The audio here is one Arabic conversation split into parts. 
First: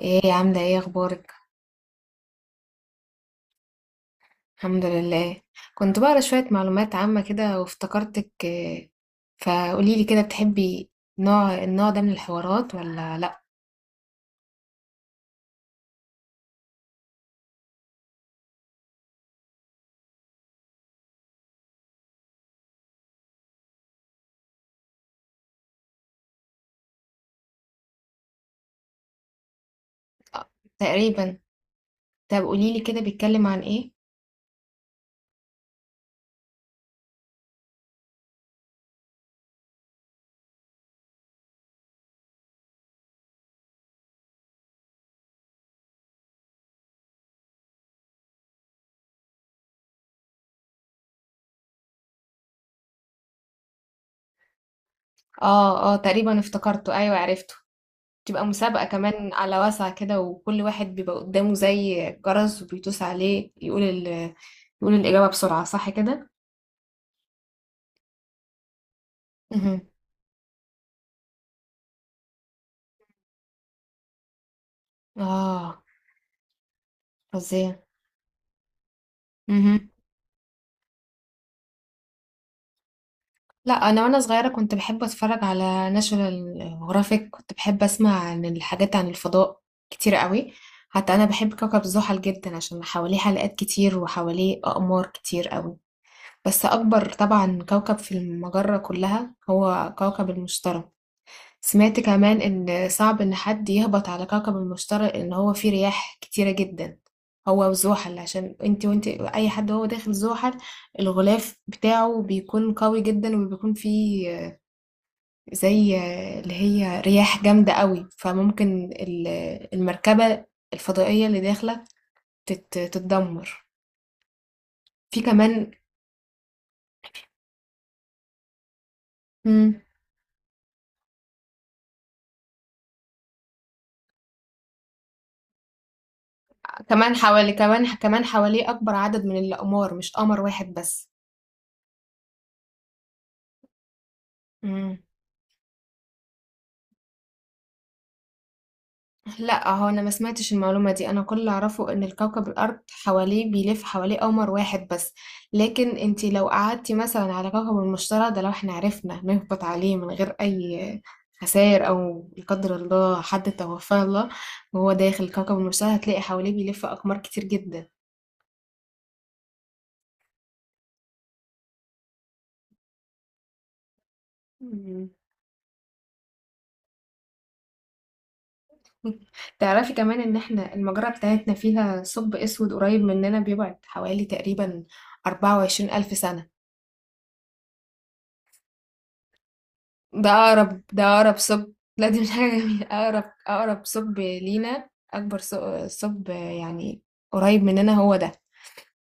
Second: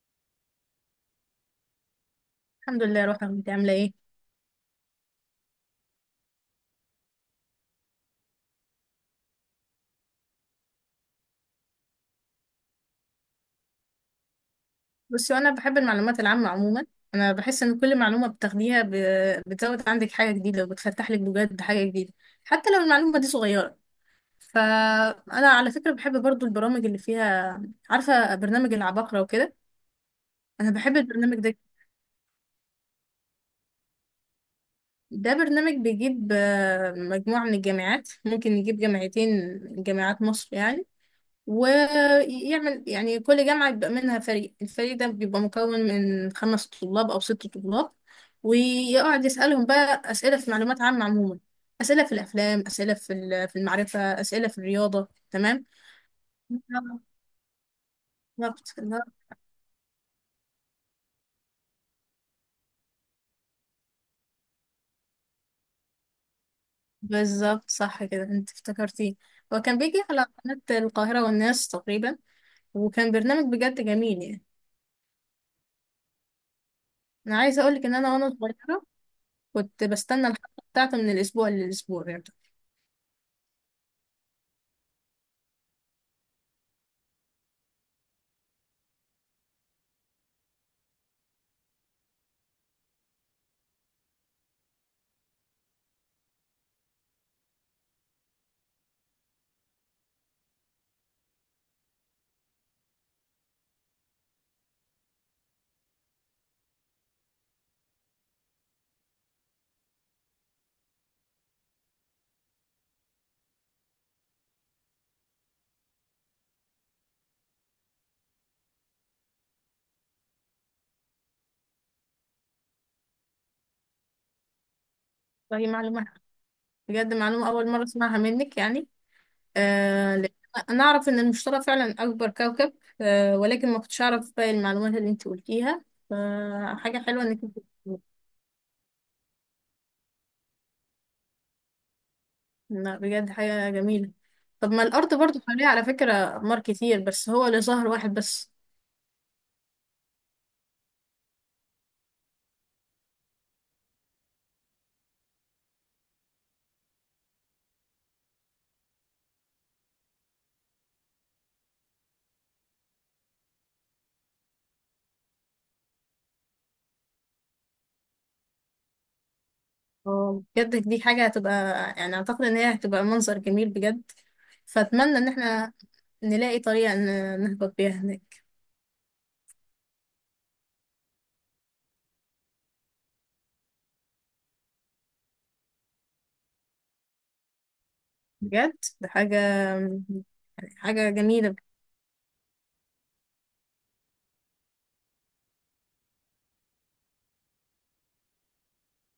ايه عاملة ايه اخبارك. الحمد لله يا روحي، انت عامله ايه؟ الحمد لله. كنت بقرا شوية معلومات عامة كده وافتكرتك فقوليلي كده بتحبي النوع ده من الحوارات ولا لا؟ بصي، وانا بحب المعلومات العامه عموما. انا بحس ان كل معلومه بتاخديها بتزود عندك حاجه جديده، وبتفتح لك بجد حاجه جديده، حتى لو المعلومه دي صغيره. فانا على فكره بحب برضو البرامج اللي فيها، عارفه برنامج العباقره وكده. آه، انا بحب تقريبا. البرنامج ده. طب قوليلي كده بيتكلم عن ايه؟ ده برنامج بيجيب مجموعه من الجامعات، ممكن يجيب جامعتين، جامعات مصر يعني. ويعمل يعني كل جامعة بيبقى منها فريق، الفريق ده بيبقى مكون من 5 طلاب أو 6 طلاب، ويقعد يسألهم بقى أسئلة في معلومات عامة عموما. أسئلة في الأفلام، أسئلة في المعرفة، أسئلة في الرياضة، تمام. اه اه، تقريبا افتكرته، ايوه عرفته. تبقى بالظبط. مسابقة كمان على واسع كده، وكل واحد بيبقى قدامه زي جرس وبيدوس عليه يقول الإجابة بسرعة، صح كده؟ بالظبط، صح كده، أنت افتكرتيه. هو كان مهم. بيجي على قناة القاهرة والناس تقريبا، وكان برنامج بجد جميل يعني. اه. أنا عايزة فظيع. أقولك إن أنا وأنا صغيرة كنت بستنى الحلقة بتاعته من الأسبوع للأسبوع يعني. لا، انا وانا صغيره كنت بحب اتفرج على ناشونال جرافيك، كنت بحب اسمع عن الحاجات عن الفضاء كتير قوي. حتى انا بحب كوكب زحل جدا عشان حواليه حلقات كتير وحواليه اقمار كتير قوي. بس اكبر طبعا كوكب في المجره كلها هو كوكب المشتري. سمعت كمان ان صعب ان حد يهبط على كوكب المشتري، ان هو فيه رياح كتيره جدا، هو وزحل. عشان انت وانت اي حد هو داخل زحل، الغلاف بتاعه بيكون قوي جدا وبيكون فيه زي اللي هي رياح جامدة قوي، فممكن المركبة الفضائية اللي داخلة تتدمر. في فهي كمان. معلومات، بجد معلومة أول مرة أسمعها منك يعني. مم. لأن أنا أعرف إن المشتري فعلا أكبر كوكب، ولكن ما كنتش أعرف باقي المعلومات اللي أنت قلتيها، فحاجة حلوة إنك أنت كمان قلتيها. كمان حواليه أكبر عدد من الأقمار، مش قمر واحد بس. لا، بجد حاجة جميلة. طب ما مم. الأرض برضو حواليها على فكرة أقمار كتير، بس هو اللي ظهر واحد بس. لا، هو انا ما سمعتش المعلومه دي. انا كل اللي اعرفه ان الكوكب الارض حواليه بيلف حواليه قمر واحد بس. لكن انتي لو قعدتي مثلا على كوكب المشتري ده، لو احنا عرفنا نهبط عليه من غير اي خسائر، او لا قدر الله حد توفاه الله وهو داخل كوكب المشتري، هتلاقي حواليه بيلف اقمار كتير جدا. بجد دي حاجة هتبقى، يعني أعتقد إن هي هتبقى منظر جميل بجد. مم. فأتمنى إن إحنا نلاقي طريقة نهبط بيها هناك. تعرفي كمان ان احنا المجرة بتاعتنا فيها ثقب اسود قريب مننا، بيبعد حوالي تقريبا 24000 سنة. بجد ده حاجة، ده أقرب، ده حاجة أقرب جميلة. ثقب. لا، دي مش حاجة جميلة أقرب، أقرب ثقب لينا، أكبر ثقب يعني قريب مننا هو ده.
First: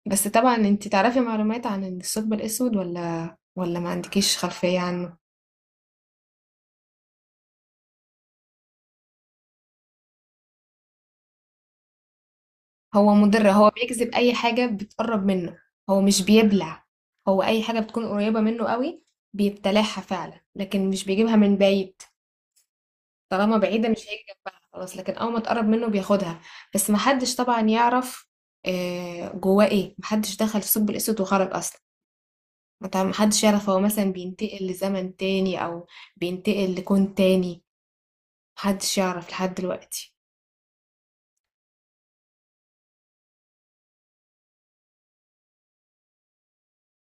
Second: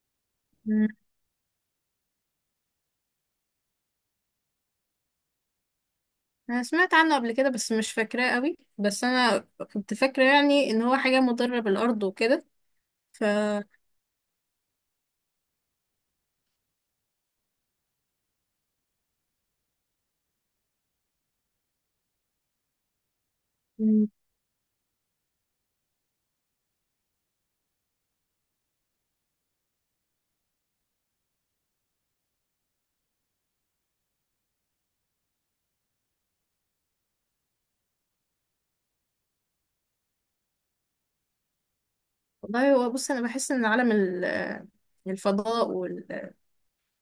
بس طبعا انتي تعرفي معلومات عن الثقب الأسود ولا ما عندكيش خلفية عنه؟ انا سمعت عنه قبل كده، بس مش فاكراه قوي، بس انا كنت فاكره يعني ان هو حاجه مضره بالارض وكده. هو ف مضر، هو بيجذب أي حاجة بتقرب منه. هو مش بيبلع، هو أي حاجة بتكون قريبة منه قوي بيبتلعها فعلا، لكن مش بيجيبها من بعيد. طالما بعيدة مش مم. هيجي جنبها خلاص، لكن أول ما تقرب منه بياخدها. بس محدش طبعا يعرف جواه ايه. محدش دخل في ثقب الأسود وخرج أصلا. محدش يعرف هو مثلا بينتقل لزمن تاني أو بينتقل لكون تاني. محدش يعرف لحد دلوقتي. والله، هو بص انا بحس ان عالم الفضاء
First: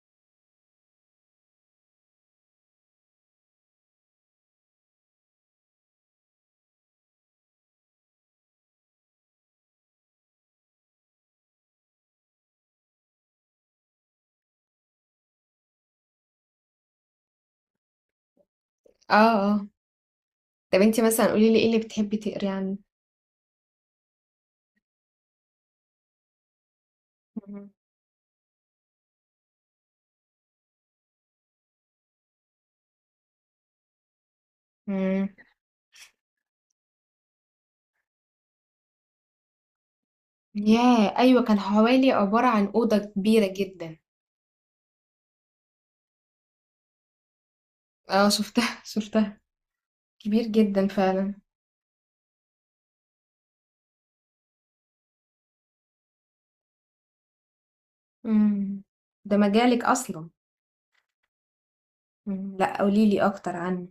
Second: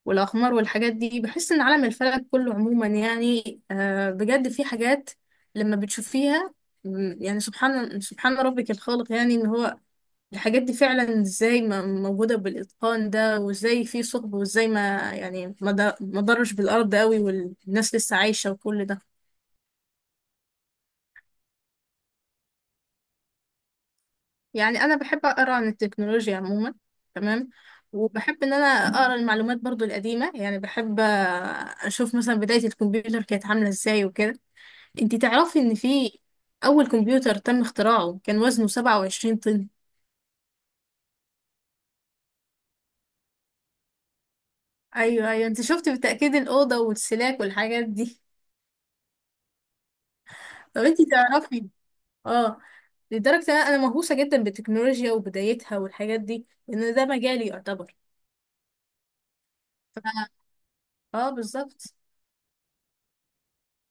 والاقمار والحاجات دي، بحس ان عالم الفلك كله عموما يعني بجد في حاجات لما بتشوفيها، يعني سبحان ربك الخالق، يعني ان هو الحاجات دي فعلا ازاي موجوده بالاتقان ده، وازاي في ثقب، وازاي ما يعني ما ضرش بالارض قوي والناس لسه عايشه وكل ده. اه اه. طب انتي مثلا قولي لي ايه اللي بتحبي تقري عنه؟ يعني انا بحب اقرا عن التكنولوجيا عموما، تمام. مهم. وبحب ان انا اقرا المعلومات برضو القديمه، يعني بحب اشوف مثلا بدايه الكمبيوتر كانت عامله ازاي وكده. انتي مم. تعرفي ان في اول كمبيوتر تم اختراعه كان وزنه 27 طن؟ ياه، أيوة، كان حوالي عبارة عن أوضة كبيرة جدا. ايوه، ايوه، انت شفتي بالتاكيد الاوضه والسلاك والحاجات دي. اه، شفتها شفتها. كبير طب جدا انتي فعلا. تعرفي، اه لدرجه ان انا مهووسه جدا بالتكنولوجيا وبدايتها والحاجات دي، لان ده مجالي يعتبر. مم. ده مجالك أصلا. ف- اه، بالظبط. إمم، لأ قولي لي أكتر عنه.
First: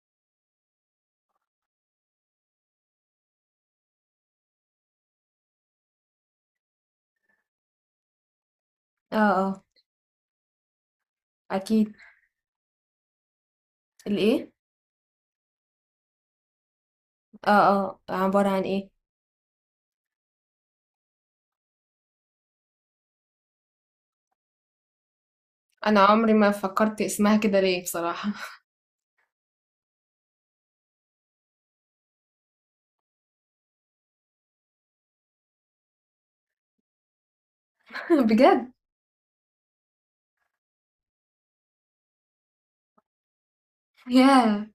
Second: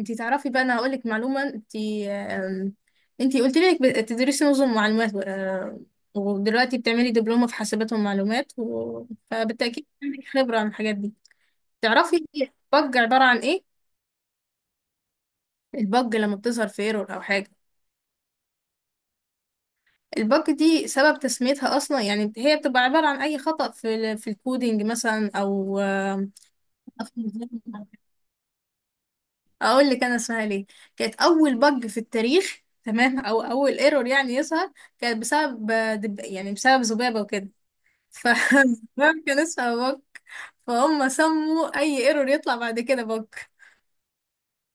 انتي تعرفي بقى، انا هقول لك معلومه، انتي انتي قلت لي انك بتدرسي نظم معلومات، ودلوقتي بتعملي دبلومه في حاسبات ومعلومات. آه، آه. فبالتاكيد عندك خبره عن الحاجات دي. أكيد. تعرفي البج عباره عن ايه؟ الإيه؟ البج لما بتظهر في ايرور او حاجه، آه، آه، عبارة عن إيه؟ البج دي سبب تسميتها اصلا، يعني هي بتبقى عباره عن اي خطأ في في الكودينج مثلا او أنا عمري ما فكّرت خطأ في اسمها كده ليه النظام. بصراحة. اقول لك انا اسمها ليه. كانت اول بج في التاريخ تمام، او اول ايرور يعني يظهر، كانت بسبب يعني بسبب ذبابه وكده. ف بجد! الذباب كان اسمها بج، فهم سموا اي ايرور يطلع بعد كده بج. ياه!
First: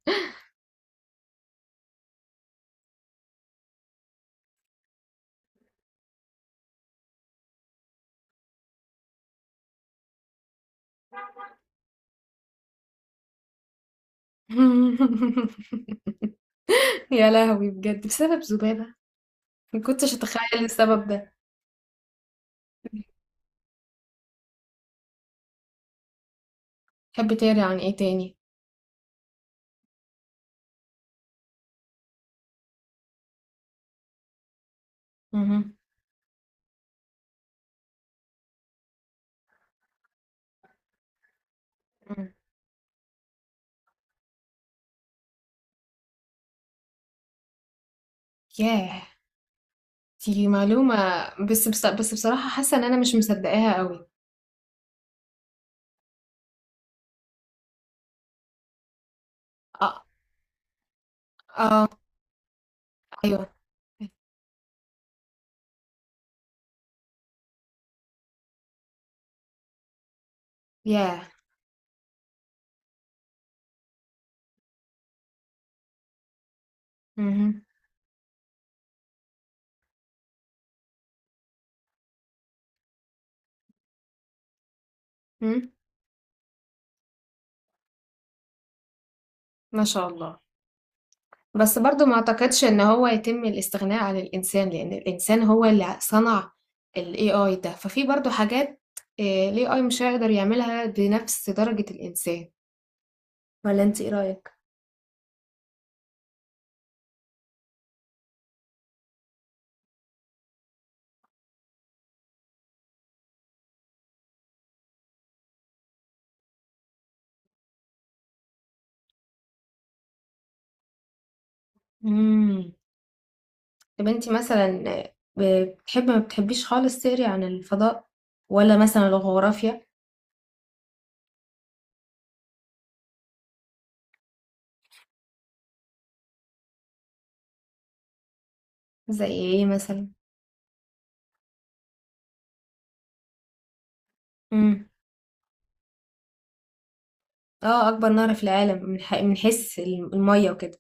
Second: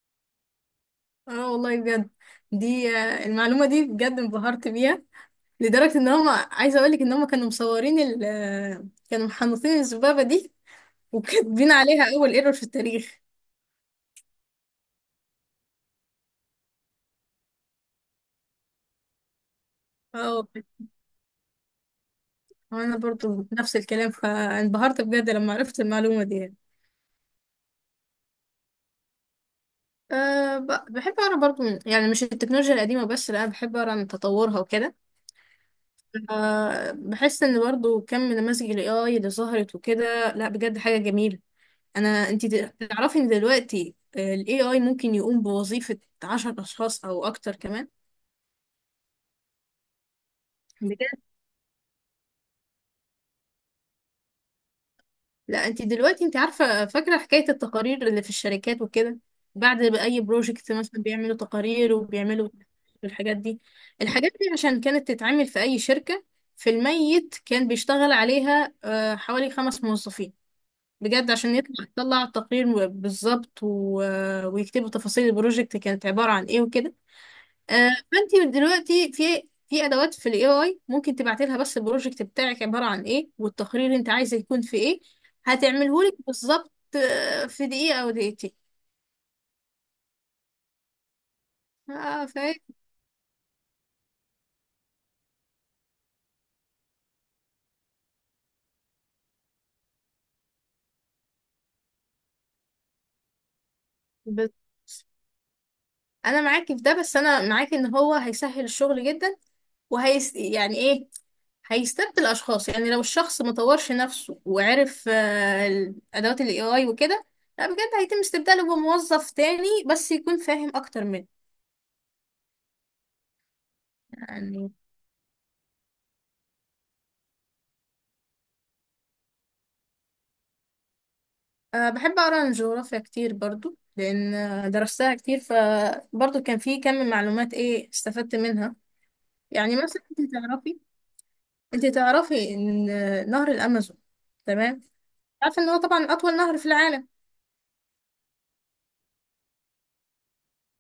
اه والله بجد، دي آه، المعلومه دي بجد انبهرت بيها، لدرجه ان هم عايزه اقول لك ان هم كانوا مصورين ال... آه، كانوا محنطين الذبابه دي وكاتبين عليها اول ايرور في التاريخ. يا لهوي، بجد بسبب ذبابة! ما كنتش اه والله. أتخيّل السبب ده. وانا برضو نفس الكلام، فانبهرت بجد لما عرفت المعلومه دي يعني. تحبّي تقري عن إيه تاني؟ أه، بحب أقرأ برضو يعني مش التكنولوجيا القديمة بس، لا بحب أقرأ عن تطورها وكده. اهم. أه، بحس إن برضو كم من نماذج ال AI اللي ظهرت وكده، لا بجد حاجة جميلة. إمم. أنتي تعرفي إن دلوقتي ال AI ممكن يقوم بوظيفة 10 أشخاص أو أكتر كمان. ياه! دي معلومة. بس بص، بس بصراحة حاسّة إن أنا مش مصدّقاها أوي. لا، انت دلوقتي، انت عارفة فاكرة حكاية التقارير اللي في الشركات وكده، بعد أ ما اي بروجكت مثلا بيعملوا آه، تقارير وبيعملوا الحاجات أيوه. دي. الحاجات دي عشان كانت تتعمل في اي شركة في الميت كان بيشتغل عليها حوالي 5 موظفين، ياه! بجد، عشان يطلع التقرير بالظبط ويكتبوا تفاصيل البروجكت كانت عبارة عن ايه وكده. اهم، فانت دلوقتي في ادوات في الاي اي، ممكن تبعتي لها بس البروجكت بتاعك عباره عن ايه والتقرير اللي انت عايزه يكون في ايه، إمم. هتعمله لك بالظبط في دقيقه او دقيقتين. ما شاء الله. بس برضو ما اه، فاهم. اعتقدش ان هو يتم الاستغناء عن الانسان، لان الانسان هو اللي صنع ال AI ده. ففي برضو حاجات ال AI مش هيقدر يعملها بنفس درجة الانسان، ولا انت ايه بس رأيك؟ انا معاكي في ده، بس انا معاكي ان هو هيسهل الشغل جدا، يعني ايه، هيستبدل الاشخاص. يعني لو الشخص ما طورش نفسه وعرف الادوات الاي اي وكده، لا بجد هيتم استبداله بموظف تاني بس يكون فاهم اكتر منه. امم. طب انت يعني مثلا بتحبي ما بتحبيش خالص تقري عن الفضاء، ولا مثلا الجغرافيا؟ أه، بحب أقرأ عن الجغرافيا كتير برضو، لأن درستها كتير، فبرضو كان في كم من معلومات إيه استفدت منها. زي ايه يعني مثلا مثلا؟ أنت تعرفي، أنت تعرفي إن نهر الأمازون، تمام، امم. عارفة إن هو طبعا أطول نهر في العالم. اه، اكبر نهر في العالم من من حيث المية وكده.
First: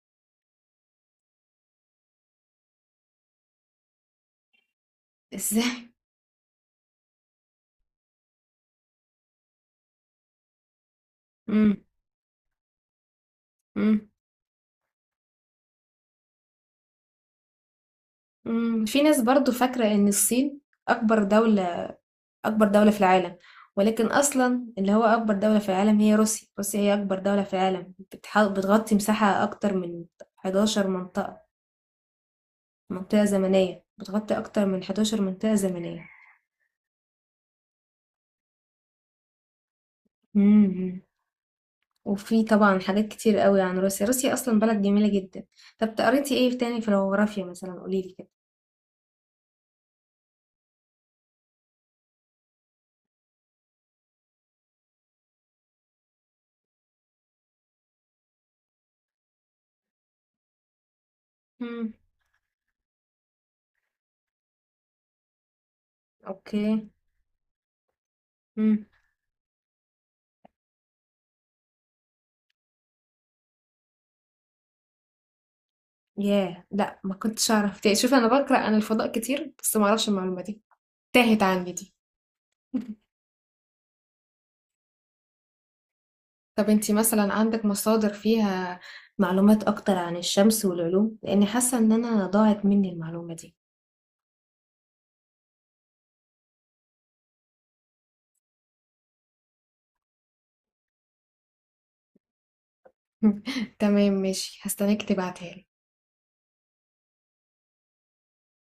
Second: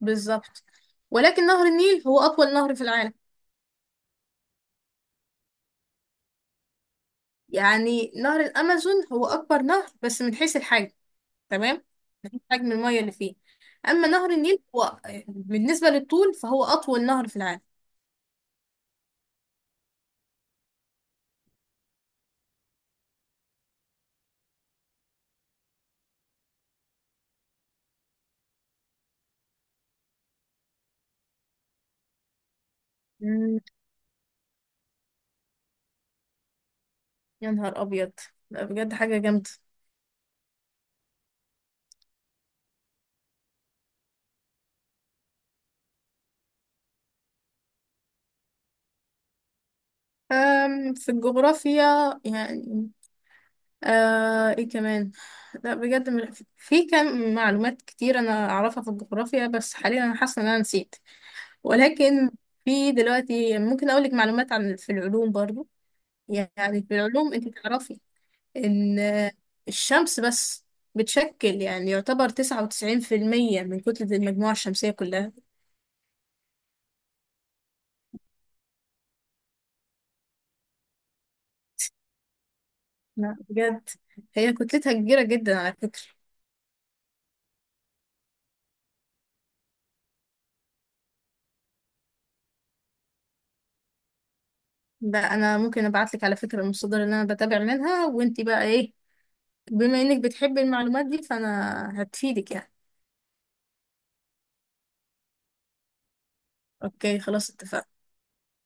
بالظبط، ولكن نهر النيل هو أطول نهر في العالم. ازاي؟ يعني نهر الأمازون هو أكبر نهر، بس من حيث الحجم، امم. تمام، من حيث حجم المية اللي فيه. أما امم. نهر النيل هو بالنسبة للطول فهو أطول نهر في العالم. امم، في ناس برضو فاكرة ان الصين أكبر دولة، أكبر دولة في العالم، ولكن أصلا اللي هو أكبر دولة في العالم هي روسيا. روسيا هي أكبر دولة في العالم، بتغطي مساحة أكتر من 11 منطقة مم، زمنية، بتغطي أكتر من 11 منطقة زمنية. يا نهار أبيض، لا بجد حاجة جامدة. مم. وفي طبعا حاجات كتير قوي عن روسيا. روسيا أصلا بلد جميلة جدا. طب قريتي ايه تاني في الجغرافيا مثلا؟ قوليلي كده. في الجغرافيا، يعني ايه كمان، لا بجد في كم معلومات كتير انا اعرفها في الجغرافيا، بس حاليا انا حاسه ان انا نسيت. مم. ولكن في دلوقتي ممكن اقول لك معلومات عن في العلوم برضو. اوكي. يعني في العلوم انت تعرفي مم. ان الشمس بس بتشكل يعني يعتبر 99% من كتلة المجموعة الشمسية كلها. ياه، لا ما كنتش اعرف تاني. شوفي انا بقرا عن الفضاء كتير بس ما اعرفش المعلومه دي، تاهت عندي دي. لا بجد، هي كتلتها كبيرة جدا على فكرة. طب انتي مثلا عندك مصادر فيها معلومات اكتر عن الشمس والعلوم؟ لاني حاسه ان انا ضاعت مني المعلومه دي. ده انا ممكن ابعت لك على فكره المصادر اللي انا بتابع منها، وانتي بقى ايه بما انك بتحبي المعلومات دي فانا هتفيدك يعني. تمام، ماشي، هستناك تبعتها لي. اوكي خلاص، اتفقنا.